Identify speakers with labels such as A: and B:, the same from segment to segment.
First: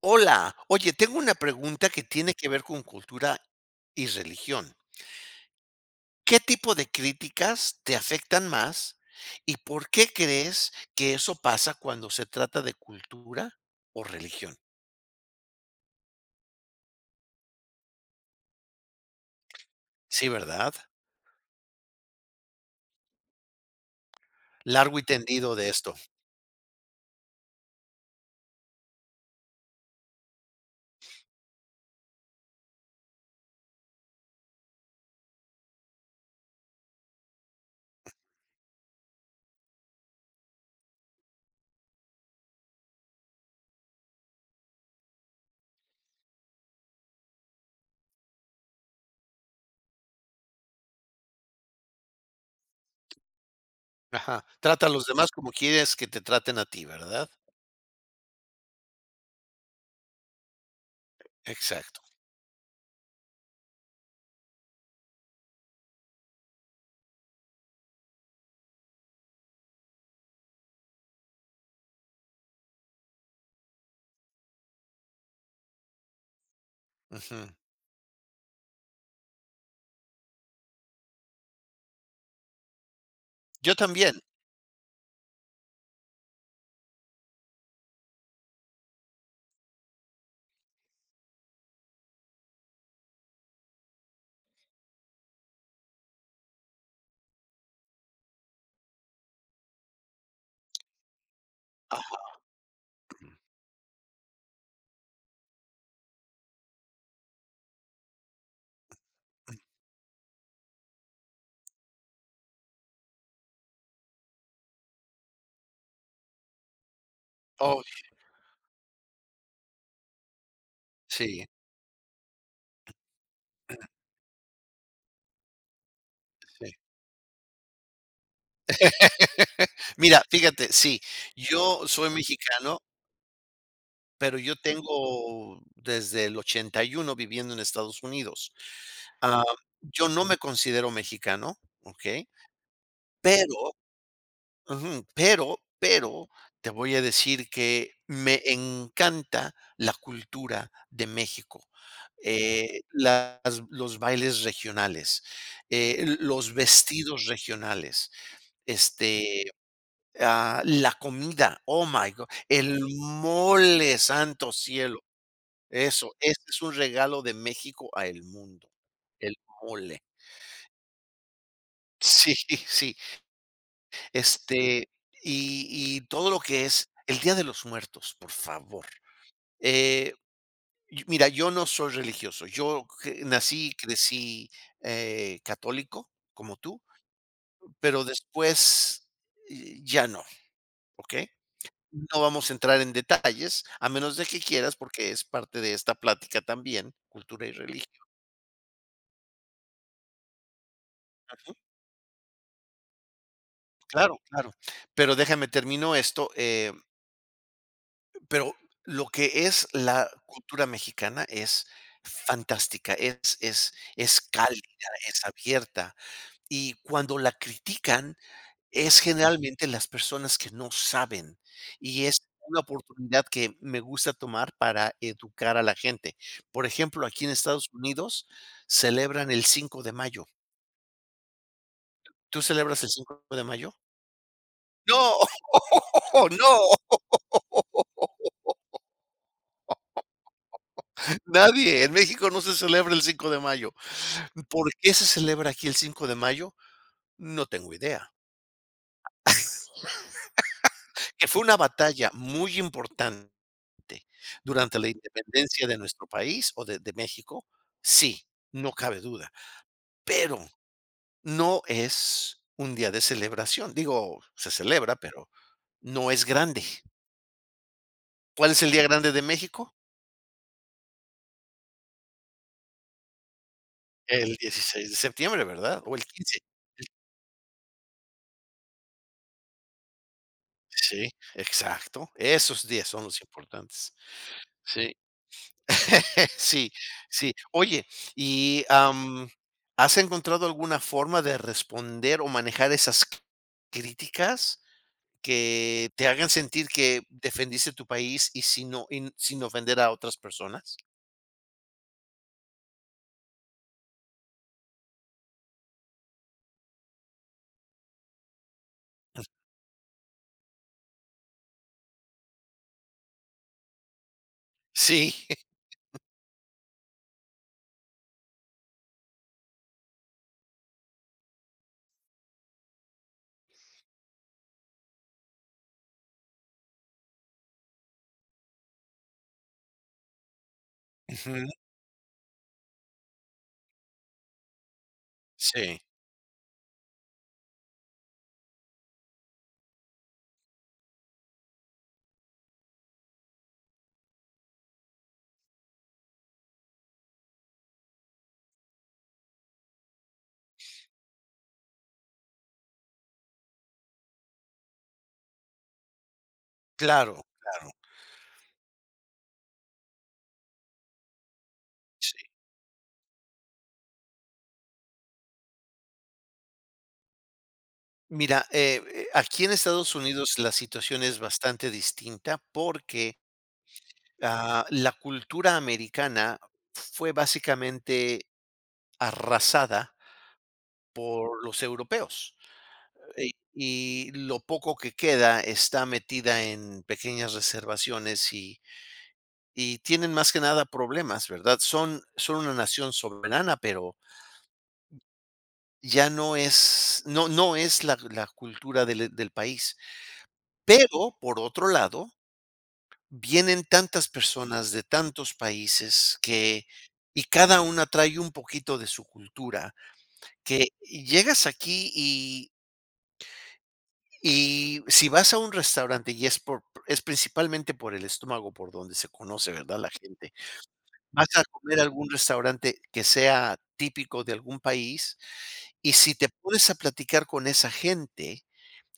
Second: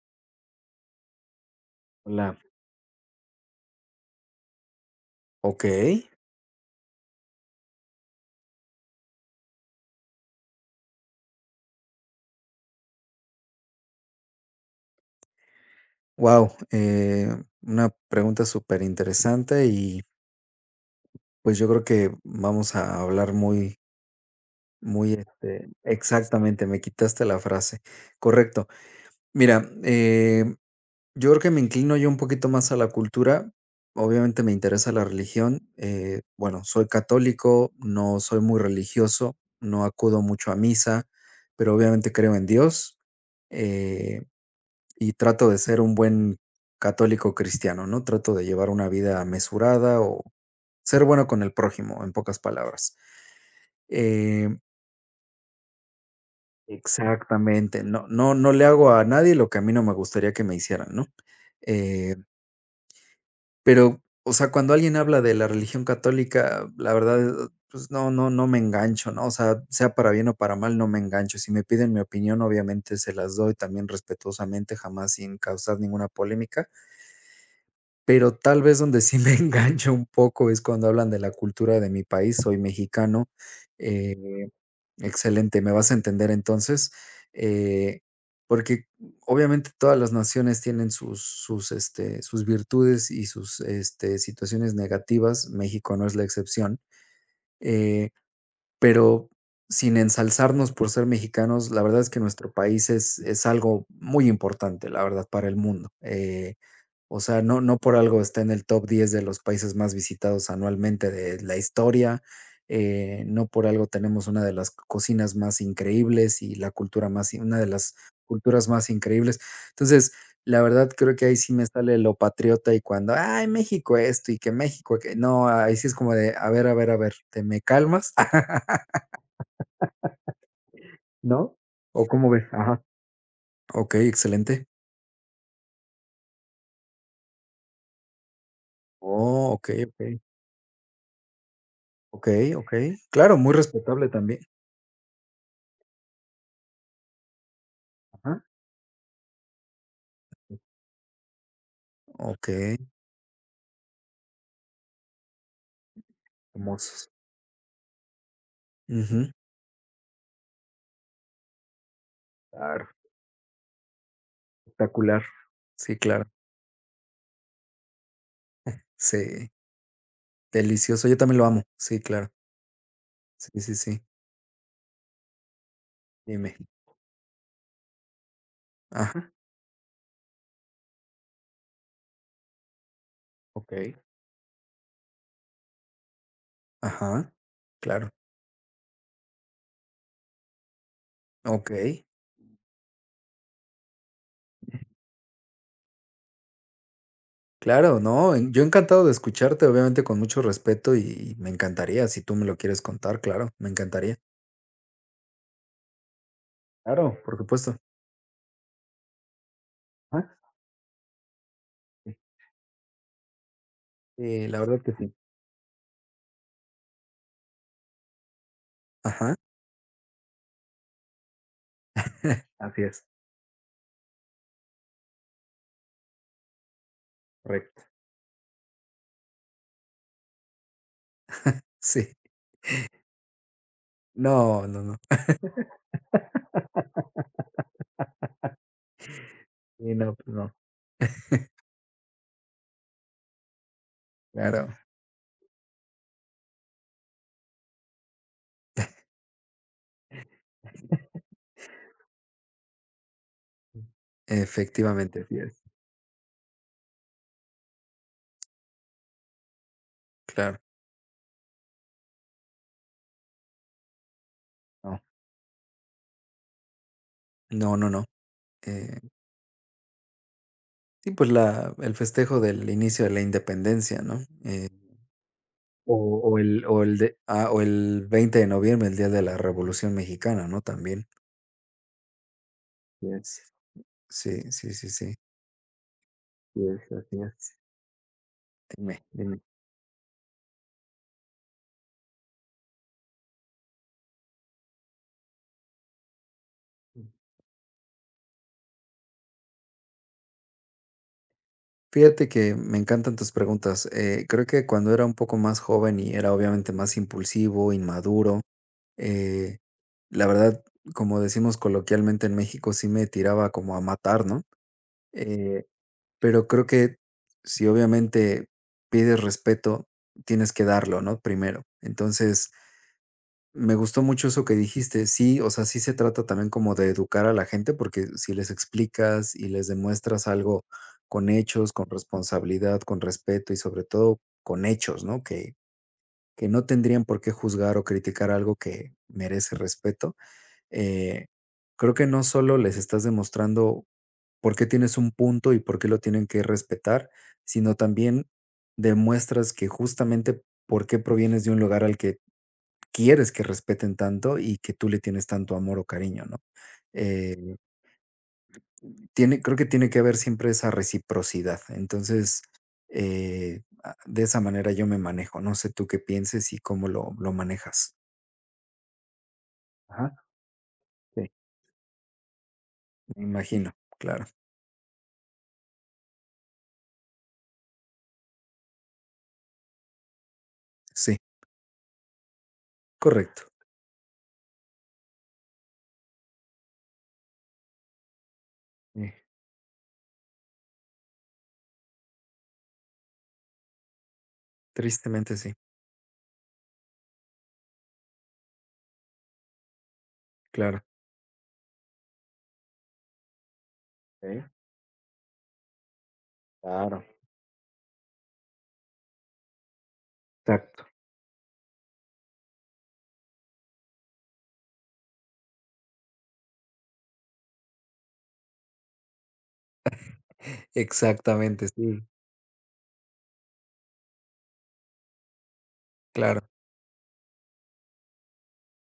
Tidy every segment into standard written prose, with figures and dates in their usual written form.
A: Hola, oye, tengo una pregunta que tiene
B: Hola,
A: que ver con cultura y religión.
B: ok,
A: ¿Qué tipo de críticas te afectan más y por qué crees que eso pasa cuando se trata de cultura o religión?
B: wow, una pregunta súper interesante y
A: Sí, ¿verdad?
B: pues yo creo que vamos a hablar muy,
A: Largo y
B: muy
A: tendido de esto.
B: exactamente, me quitaste la frase, correcto. Mira, yo creo que me inclino yo un poquito más a la cultura, obviamente me interesa la religión, bueno, soy católico, no soy muy religioso, no acudo mucho a misa, pero obviamente creo en Dios. eh, Y trato de ser un buen católico cristiano, ¿no? Trato de llevar una vida mesurada o ser bueno con el prójimo, en pocas palabras.
A: Ajá.
B: Eh,
A: Trata a los demás como quieres que te traten a ti, ¿verdad?
B: exactamente, no, no, no le hago a nadie lo que a mí no me gustaría que me hicieran, ¿no?
A: Exacto.
B: Eh, pero, o sea, cuando alguien habla de la religión católica, la verdad, pues no, no, no me engancho, ¿no? O sea, sea para bien o para mal, no me engancho. Si me piden mi opinión, obviamente se las doy también respetuosamente, jamás sin causar ninguna polémica.
A: Ujú.
B: Pero tal vez donde sí me engancho un poco es cuando hablan de la cultura de mi país, soy mexicano,
A: Yo
B: eh,
A: también.
B: excelente, me vas a entender entonces, eh, porque obviamente todas las naciones tienen sus virtudes y sus, situaciones negativas, México no es la excepción, eh, pero sin ensalzarnos por ser mexicanos, la verdad es
A: Ajá.
B: que nuestro país es algo muy importante, la verdad, para el mundo. O sea, no por algo está en el top 10 de los países más visitados anualmente de la historia, no por algo tenemos una de las cocinas más increíbles y la cultura más una de
A: Oh,
B: las culturas más increíbles. Entonces, la verdad creo que ahí
A: sí,
B: sí me sale lo patriota y cuando: "Ay, México esto y que México que", no, ahí sí es como de: "A ver, a
A: sí.
B: ver, a ver, ¿te me calmas?".
A: Mira, fíjate, sí,
B: ¿No?
A: yo
B: ¿O
A: soy
B: cómo ves?
A: mexicano.
B: Ajá. Okey,
A: Pero yo
B: excelente.
A: tengo desde el 81 viviendo en Estados Unidos. Ah,
B: Oh, okey,
A: yo
B: okey.
A: no me considero mexicano, ¿ok?
B: Okey, okey. Claro, muy
A: Pero
B: respetable también.
A: ujú, pero te voy a decir que me
B: Ajá,
A: encanta la cultura de México,
B: okey.
A: las los bailes regionales, los
B: Famosos.
A: vestidos regionales,
B: Ujú.
A: este, ah, la comida, oh my god, el
B: Claro,
A: mole, santo cielo.
B: espectacular. Sí,
A: Eso,
B: claro.
A: ese es un regalo de México a el mundo, el
B: Sí,
A: mole.
B: delicioso. Yo también lo amo. Sí, claro.
A: Sí, sí,
B: Sí, sí, sí.
A: este, y todo lo
B: Dime.
A: que es el Día de los Muertos, por favor.
B: Ajá.
A: Eh, y mira, yo no soy religioso, yo cre nací y
B: Okey.
A: crecí, católico, como tú,
B: Ajá,
A: pero
B: claro.
A: después, ya no, ¿ok?
B: Okey.
A: No vamos a entrar en detalles, a menos de que quieras, porque es parte de esta plática también, cultura y religión.
B: Claro, no, yo encantado de escucharte, obviamente con mucho respeto y me encantaría, si tú me lo quieres contar, claro, me encantaría.
A: Claro, claro. Pero déjame termino esto,
B: Claro. Por supuesto.
A: pero lo que es la
B: Ajá.
A: cultura mexicana es fantástica, es
B: Este, la verdad
A: cálida,
B: que sí.
A: es abierta, y cuando la critican, es
B: Ajá.
A: generalmente las personas que no saben, y es una
B: Así es,
A: oportunidad que me gusta tomar para educar a la gente. Por ejemplo, aquí en Estados
B: correcto.
A: Unidos celebran el 5 de mayo.
B: Sí.
A: ¿Tú celebras el 5 de mayo?
B: No, no, no.
A: No, no.
B: Sí, no, pues no.
A: Nadie, en México no se celebra el 5 de mayo. ¿Por
B: Claro.
A: qué se celebra aquí el 5 de mayo? No tengo idea. Que fue una batalla muy importante durante la
B: Efectivamente. Así es.
A: independencia de nuestro país o de México, sí, no cabe duda, pero
B: Claro.
A: no es un día de celebración. Digo, se celebra,
B: No.
A: pero no es grande.
B: No, no, no.
A: ¿Cuál es el día
B: Eh,
A: grande de México?
B: sí, pues la el festejo del inicio de la independencia, ¿no?
A: El 16 de septiembre, ¿verdad? O
B: O
A: el quince.
B: o el 20 de noviembre, el día de la Revolución Mexicana, ¿no? También.
A: Sí, exacto. Esos días son
B: Así
A: los
B: es.
A: importantes.
B: Sí, sí, sí,
A: Sí.
B: sí. Así
A: Sí,
B: es, así
A: sí.
B: es.
A: Oye, y,
B: Dime, dime.
A: ¿has encontrado alguna forma de responder o manejar esas c- críticas que te hagan sentir que defendiste tu país y sin o in sin ofender a otras personas?
B: Fíjate que me encantan tus preguntas. Creo que cuando era un poco más joven y era obviamente más impulsivo, inmaduro, eh, la verdad, como decimos coloquialmente en México, sí me tiraba como a matar, ¿no?
A: Sí.
B: Eh, pero creo que si obviamente pides respeto, tienes que darlo, ¿no? Primero. Entonces, me gustó mucho eso que dijiste. Sí, o sea, sí se trata también como de educar a la gente, porque si les explicas y les demuestras algo con
A: Ujú.
B: hechos, con responsabilidad, con respeto y sobre todo con hechos, ¿no? Que,
A: Sí.
B: que no tendrían por qué juzgar o criticar algo que merece respeto. eh, creo que no solo les estás demostrando por qué tienes un punto y por qué lo tienen que respetar, sino también demuestras que justamente por qué provienes de un lugar al que quieres que respeten tanto y que tú le tienes tanto amor o cariño, ¿no?
A: Claro,
B: Eh,
A: claro.
B: tiene, creo que tiene que haber siempre esa reciprocidad.
A: Sí.
B: Entonces, de esa manera yo me manejo. No sé tú qué pienses y cómo lo manejas.
A: Mira, aquí en Estados
B: Ajá,
A: Unidos la situación es
B: sí.
A: bastante distinta porque,
B: Me imagino, claro.
A: ah, la cultura americana fue básicamente arrasada
B: Sí,
A: por los europeos. Y
B: correcto.
A: y lo poco que queda está metida en pequeñas reservaciones
B: Sí,
A: y tienen más que nada problemas, ¿verdad? Son, son una nación soberana, pero
B: tristemente sí,
A: ya no es, no, no es la, la cultura del, del país.
B: claro.
A: Pero, por otro lado, vienen tantas
B: Sí,
A: personas de tantos países que,
B: claro.
A: y cada una trae un poquito de su cultura, que
B: Exacto.
A: llegas aquí y si vas a un restaurante y es por es principalmente por el estómago por donde se conoce, ¿verdad?, la gente. Vas a
B: Exactamente,
A: comer a
B: sí,
A: algún restaurante que sea típico de algún país, y si te
B: claro,
A: pones a platicar con esa gente,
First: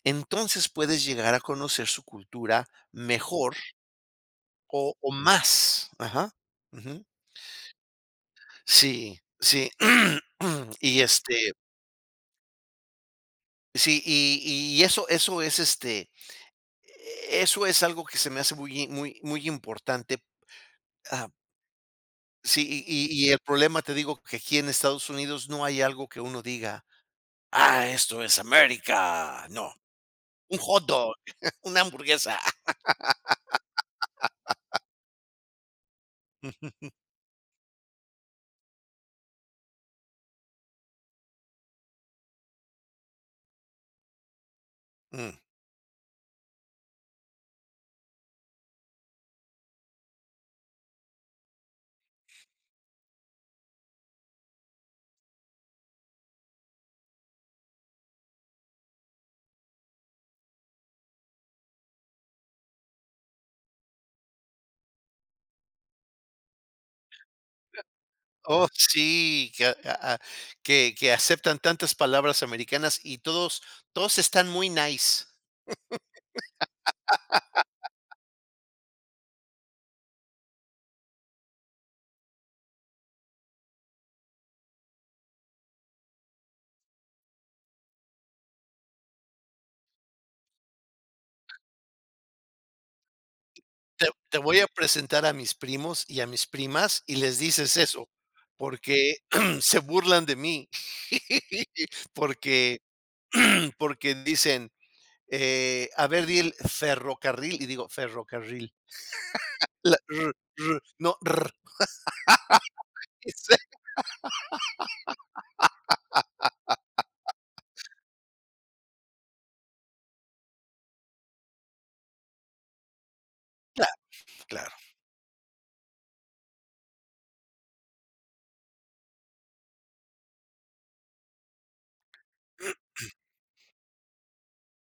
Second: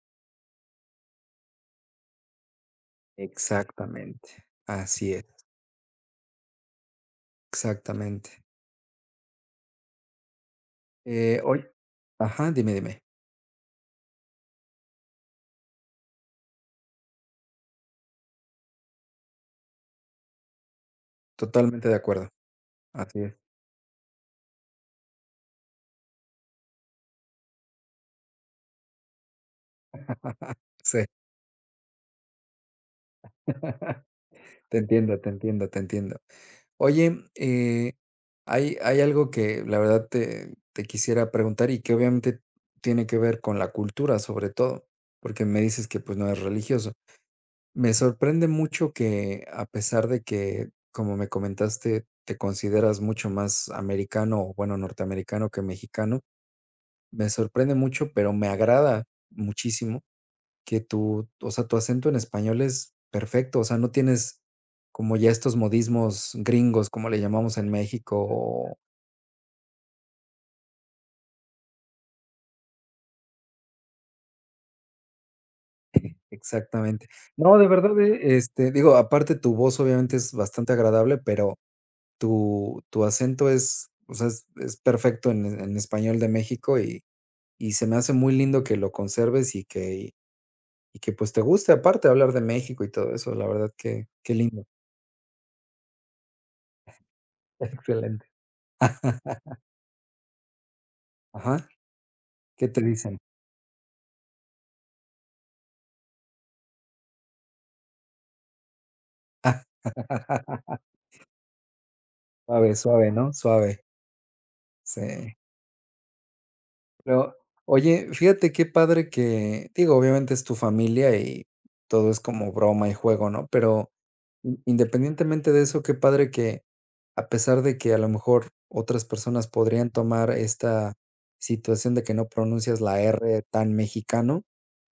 A: entonces puedes llegar a conocer su cultura mejor
B: exactamente,
A: o
B: así es,
A: más. Ajá. Ujú.
B: exactamente.
A: Sí, sí. Y, este,
B: Oy ajá, dime, dime,
A: sí, y eso eso es, este, eso es algo que se me hace muy muy muy importante, ah.
B: totalmente de acuerdo,
A: Sí, y
B: así
A: y y
B: es.
A: el problema, te digo, que aquí en Estados Unidos no hay algo que uno diga: "Ah, esto es América". No, un hot
B: Sí,
A: dog, una hamburguesa.
B: te entiendo, te entiendo, te entiendo. Oye, hay algo que la verdad te quisiera preguntar y que obviamente tiene que ver con la cultura, sobre todo,
A: Mm.
B: porque me dices que, pues, no eres religioso. Me sorprende mucho que, a pesar de que, como me comentaste, te consideras mucho más americano, o bueno, norteamericano que mexicano, me sorprende mucho, pero me agrada muchísimo que tu, o sea, tu acento en español es perfecto, o sea, no tienes como ya estos modismos gringos, como le llamamos en México,
A: Oh,
B: o
A: sí, que a que que aceptan tantas palabras americanas y todos están muy nice.
B: exactamente. No, de verdad, este, digo, aparte tu voz obviamente es bastante agradable, pero tu acento es, o sea, es perfecto en español de México y se me hace muy lindo que lo conserves y que pues, te guste, aparte, hablar de México y todo eso, la verdad
A: Te
B: que qué
A: te voy
B: lindo.
A: a presentar a mis primos y a mis primas y les dices eso,
B: Excelente.
A: porque se burlan de mí,
B: Ajá, ¿qué
A: porque
B: te dicen?
A: porque dicen eh, a ver, di el ferrocarril, y digo, ferrocarril. La r r no, r
B: Suave, suave, ¿no? Suave, sí. Pero, oye, fíjate qué padre que, digo, obviamente es tu familia y todo es como broma y juego, ¿no? Pero
A: claro, claro.
B: independientemente de eso, qué padre que a pesar de que a lo mejor otras personas podrían tomar esta situación de que no pronuncias la R tan mexicano,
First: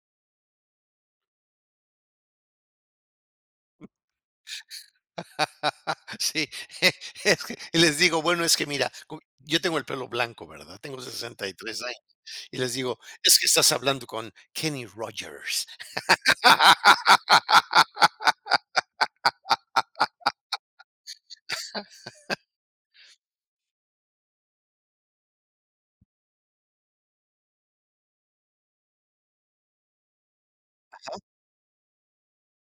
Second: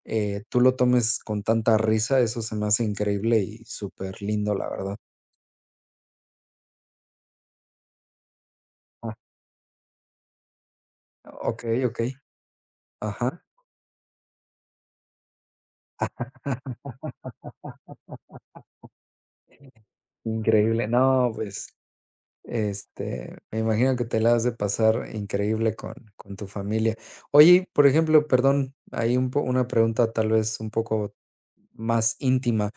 B: tú lo tomes con tanta risa, eso se me hace increíble y súper lindo, la verdad.
A: Sí, es que y les digo, bueno, es que mira,
B: Ah,
A: co yo tengo el pelo blanco, ¿verdad? Tengo sesenta y
B: ok,
A: tres
B: ok,
A: años, y les digo: "Es
B: ajá,
A: que estás hablando con Kenny Rogers".
B: increíble. No, pues. Este, me imagino que te la has de pasar increíble con tu familia. Oye, y por ejemplo, perdón, hay un po una pregunta tal vez un poco más íntima.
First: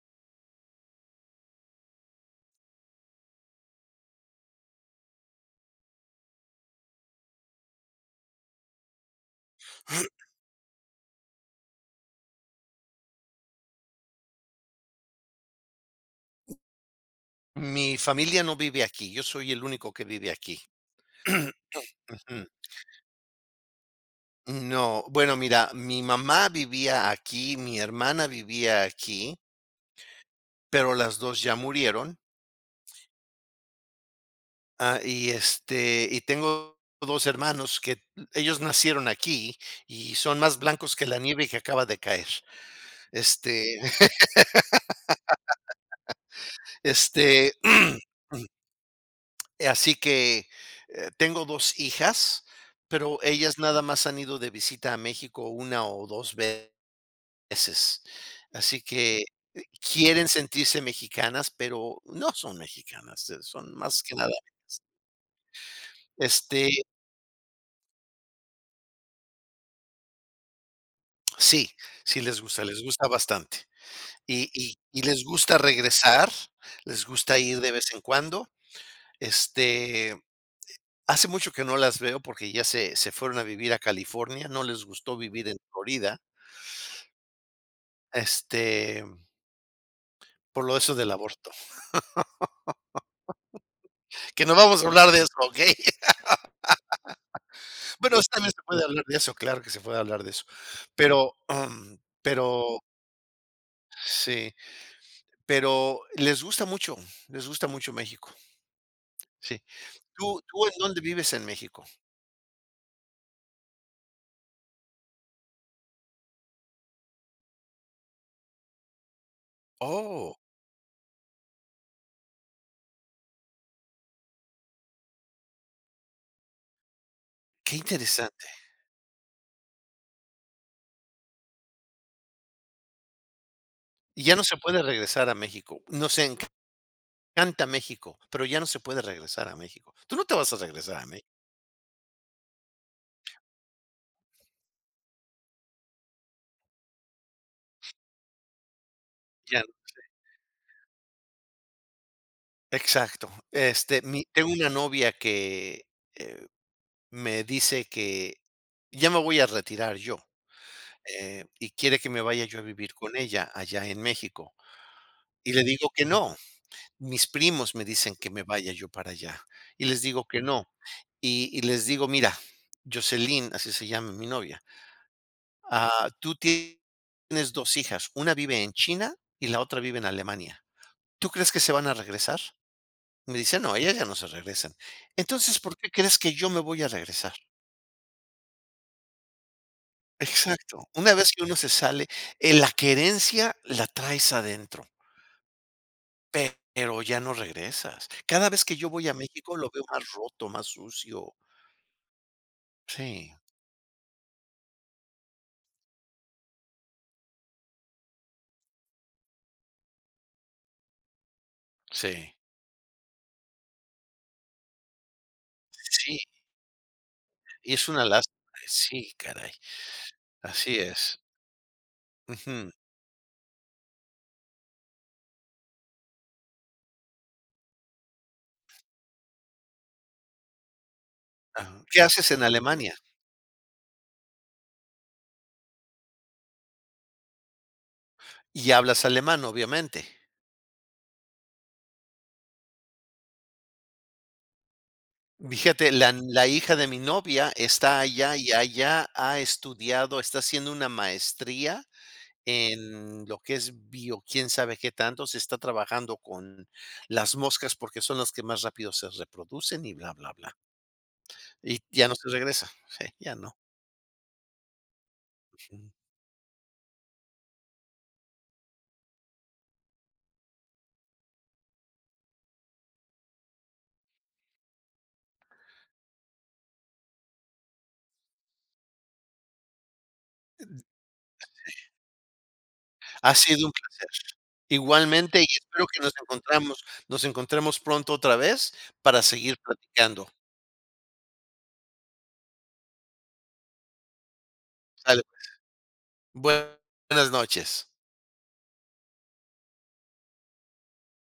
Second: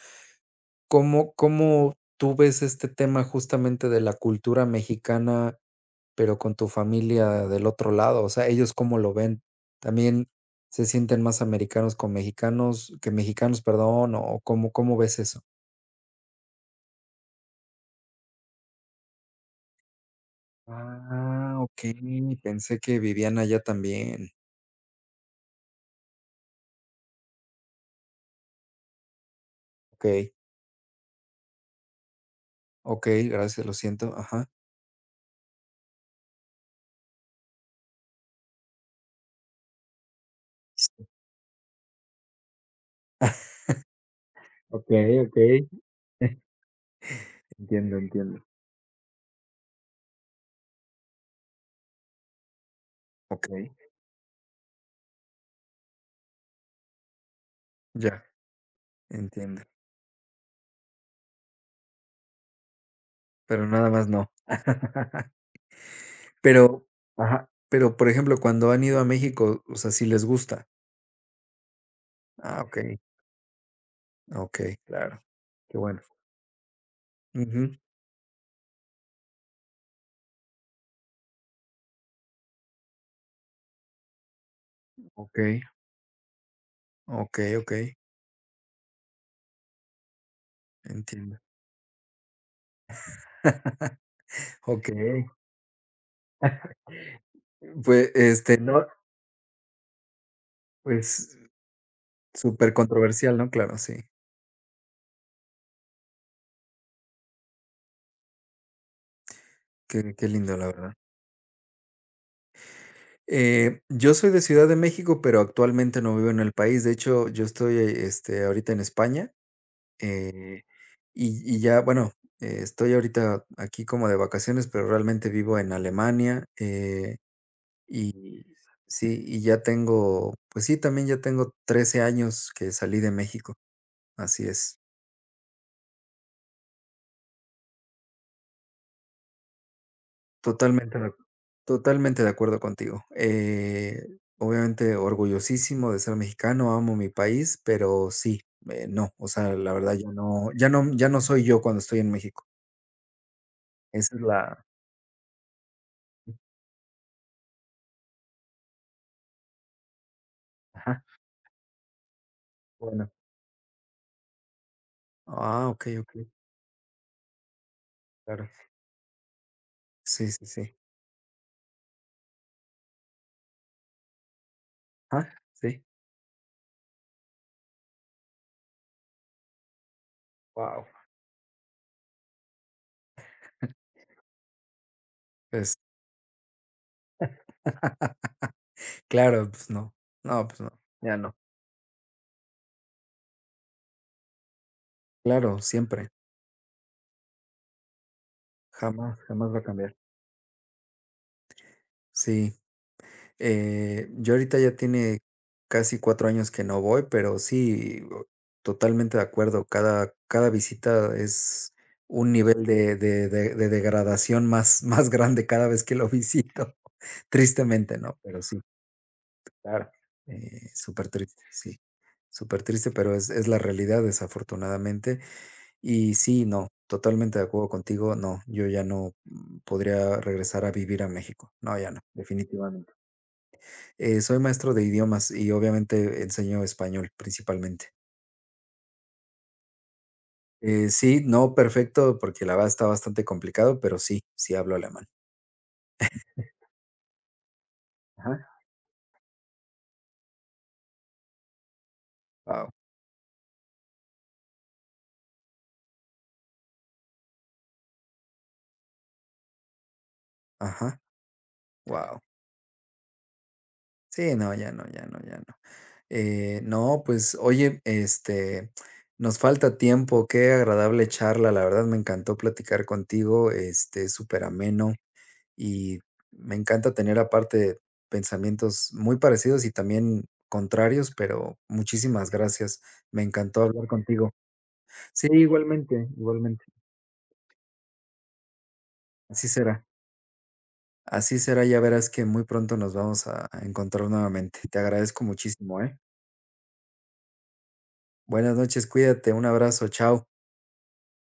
B: Cómo tú ves este tema justamente de la cultura mexicana, pero con tu familia del otro lado? O sea, ¿ellos cómo lo ven? ¿También se sienten más americanos con mexicanos que mexicanos, perdón, o cómo ves eso?
A: Mi familia no vive aquí, yo soy el único que vive aquí.
B: Ah, okey,
A: Ujú.
B: pensé que vivían allá también.
A: No, bueno, mira, mi mamá vivía aquí, mi hermana vivía aquí,
B: Okey.
A: pero las 2 ya murieron.
B: Okey, gracias, lo siento, ajá.
A: Ah, y, este, y tengo 2 hermanos que ellos nacieron aquí y son más
B: S
A: blancos que la nieve que acaba de caer. Este,
B: okey, okey.
A: este,
B: Entiendo, entiendo.
A: así que, tengo 2 hijas, pero ellas
B: Okey,
A: nada más han ido de visita a México una o 2 veces.
B: ya,
A: Así que, eh,
B: entiendo,
A: quieren sentirse mexicanas, pero no son mexicanas,
B: pero
A: son
B: nada
A: más
B: más
A: que
B: no.
A: nada, este,
B: Pero, ajá, pero, por ejemplo, cuando han ido a México, o sea, sí les gusta.
A: sí, sí
B: Ah,
A: les
B: okey,
A: gusta bastante. Y y
B: okey,
A: y
B: claro,
A: les gusta
B: qué bueno.
A: regresar, les gusta ir
B: Ujú.
A: de vez en cuando. Este, hace mucho que no las veo porque ya se se fueron a vivir a California, no les gustó vivir en
B: Okey,
A: Florida,
B: okey, okey,
A: este, por lo eso del
B: entiendo.
A: aborto, que no vamos a hablar de
B: Okey,
A: eso, ¿ok?
B: pues,
A: Bueno, sí también
B: este,
A: se puede
B: no,
A: hablar de eso, claro que se puede hablar de eso. Pero,
B: pues,
A: pero
B: súper controversial, ¿no? Claro, sí,
A: sí, pero les gusta mucho México, sí.
B: qué qué
A: ¿Tú
B: lindo,
A: tú
B: la
A: en
B: verdad.
A: dónde vives en México?
B: Yo soy de Ciudad de México, pero actualmente no vivo en el país. De hecho, yo estoy, este, ahorita en España,
A: Oh,
B: eh, y, bueno, estoy ahorita aquí como de vacaciones, pero realmente vivo en Alemania,
A: qué
B: y
A: interesante.
B: sí, y ya tengo, pues sí, también ya tengo 13 años que salí de México,
A: Y ya no
B: así
A: se
B: es.
A: puede regresar a México. Nos encanta México, pero ya no se puede regresar a México. Tú no te vas a
B: Totalmente
A: regresar a
B: de acuerdo.
A: México.
B: Totalmente de acuerdo contigo. Obviamente orgullosísimo de ser mexicano, amo mi país, pero sí, no, o sea,
A: Ya no.
B: la verdad ya no, ya no, ya no soy yo cuando estoy en México.
A: Exacto. Este,
B: Esa es
A: mi tengo
B: la,
A: una novia que, eh, me dice que ya me voy a retirar yo,
B: ajá,
A: y quiere que me vaya yo a vivir
B: bueno.
A: con ella allá en México. Y le
B: Ah,
A: digo
B: okey,
A: que
B: okey,
A: no. Mis primos me dicen que me
B: claro.
A: vaya yo para allá, y les digo
B: Sí,
A: que
B: sí,
A: no.
B: sí.
A: Y les digo: "Mira", Jocelyn, así se llama mi novia.
B: Ajá, sí.
A: Ah, tú ti- tienes 2 hijas, una vive en China y la otra vive en Alemania.
B: Wow.
A: ¿Tú crees que se van a regresar? Me dice: "No, ellas ya no se regresan". Entonces, ¿por
B: Pues,
A: qué crees que yo me voy a regresar?
B: claro, pues no. No, pues no,
A: Exacto. Una
B: ya
A: vez
B: no.
A: que uno se sale, la querencia la traes adentro,
B: Claro, siempre.
A: pe- pero ya no regresas. Cada vez que yo voy a
B: Jamás, jamás
A: México
B: va a
A: lo veo
B: cambiar.
A: más roto, más sucio.
B: Sí.
A: Sí,
B: Yo ahorita ya tiene casi 4 años que no voy, pero sí, o totalmente de acuerdo. Cada visita es un
A: sí,
B: nivel de degradación más más grande cada vez que lo
A: sí,
B: visito.
A: y es
B: Tristemente,
A: una
B: ¿no?
A: lástima.
B: Pero sí,
A: Sí, caray.
B: claro.
A: Así
B: Súper
A: es.
B: triste, sí, súper
A: Ujú.
B: triste, pero es la realidad, desafortunadamente. Y sí, no, totalmente de acuerdo contigo. No, yo ya no, podría regresar a vivir a México. No,
A: Ajá.
B: ya
A: ¿Qué
B: no,
A: haces en
B: definitivamente.
A: Alemania?
B: Soy maestro de idiomas y obviamente enseño español principalmente.
A: Y hablas alemán, obviamente.
B: Sí, no perfecto, porque la verdad está bastante complicado, pero sí, sí hablo alemán.
A: Fíjate, la la hija de mi novia está allá,
B: Ajá.
A: y allá ha estudiado, está haciendo una maestría
B: Wao.
A: en lo que es bio quién sabe qué tanto, se está trabajando con las moscas porque son las que más rápido se reproducen y bla bla bla.
B: Ajá,
A: Y ya no
B: wow.
A: se regresa, sí, ya no.
B: Sí, no, ya no, ya no, ya no. No, pues oye, nos falta tiempo, qué agradable charla, la verdad me encantó platicar contigo, este, súper ameno. Y me encanta tener aparte pensamientos muy parecidos y también contrarios, pero muchísimas gracias. Me
A: Ha
B: encantó
A: sido un
B: hablar
A: placer.
B: contigo. Sí,
A: Igualmente, y espero que
B: igualmente,
A: nos
B: igualmente.
A: encontramos nos encontremos pronto otra vez para
B: Así
A: seguir
B: será.
A: platicando.
B: Así será, ya verás que muy pronto nos vamos a encontrar nuevamente. Te
A: Sale.
B: agradezco muchísimo, ¿eh?
A: Buenas noches.
B: Buenas noches, cuídate, un abrazo, chao.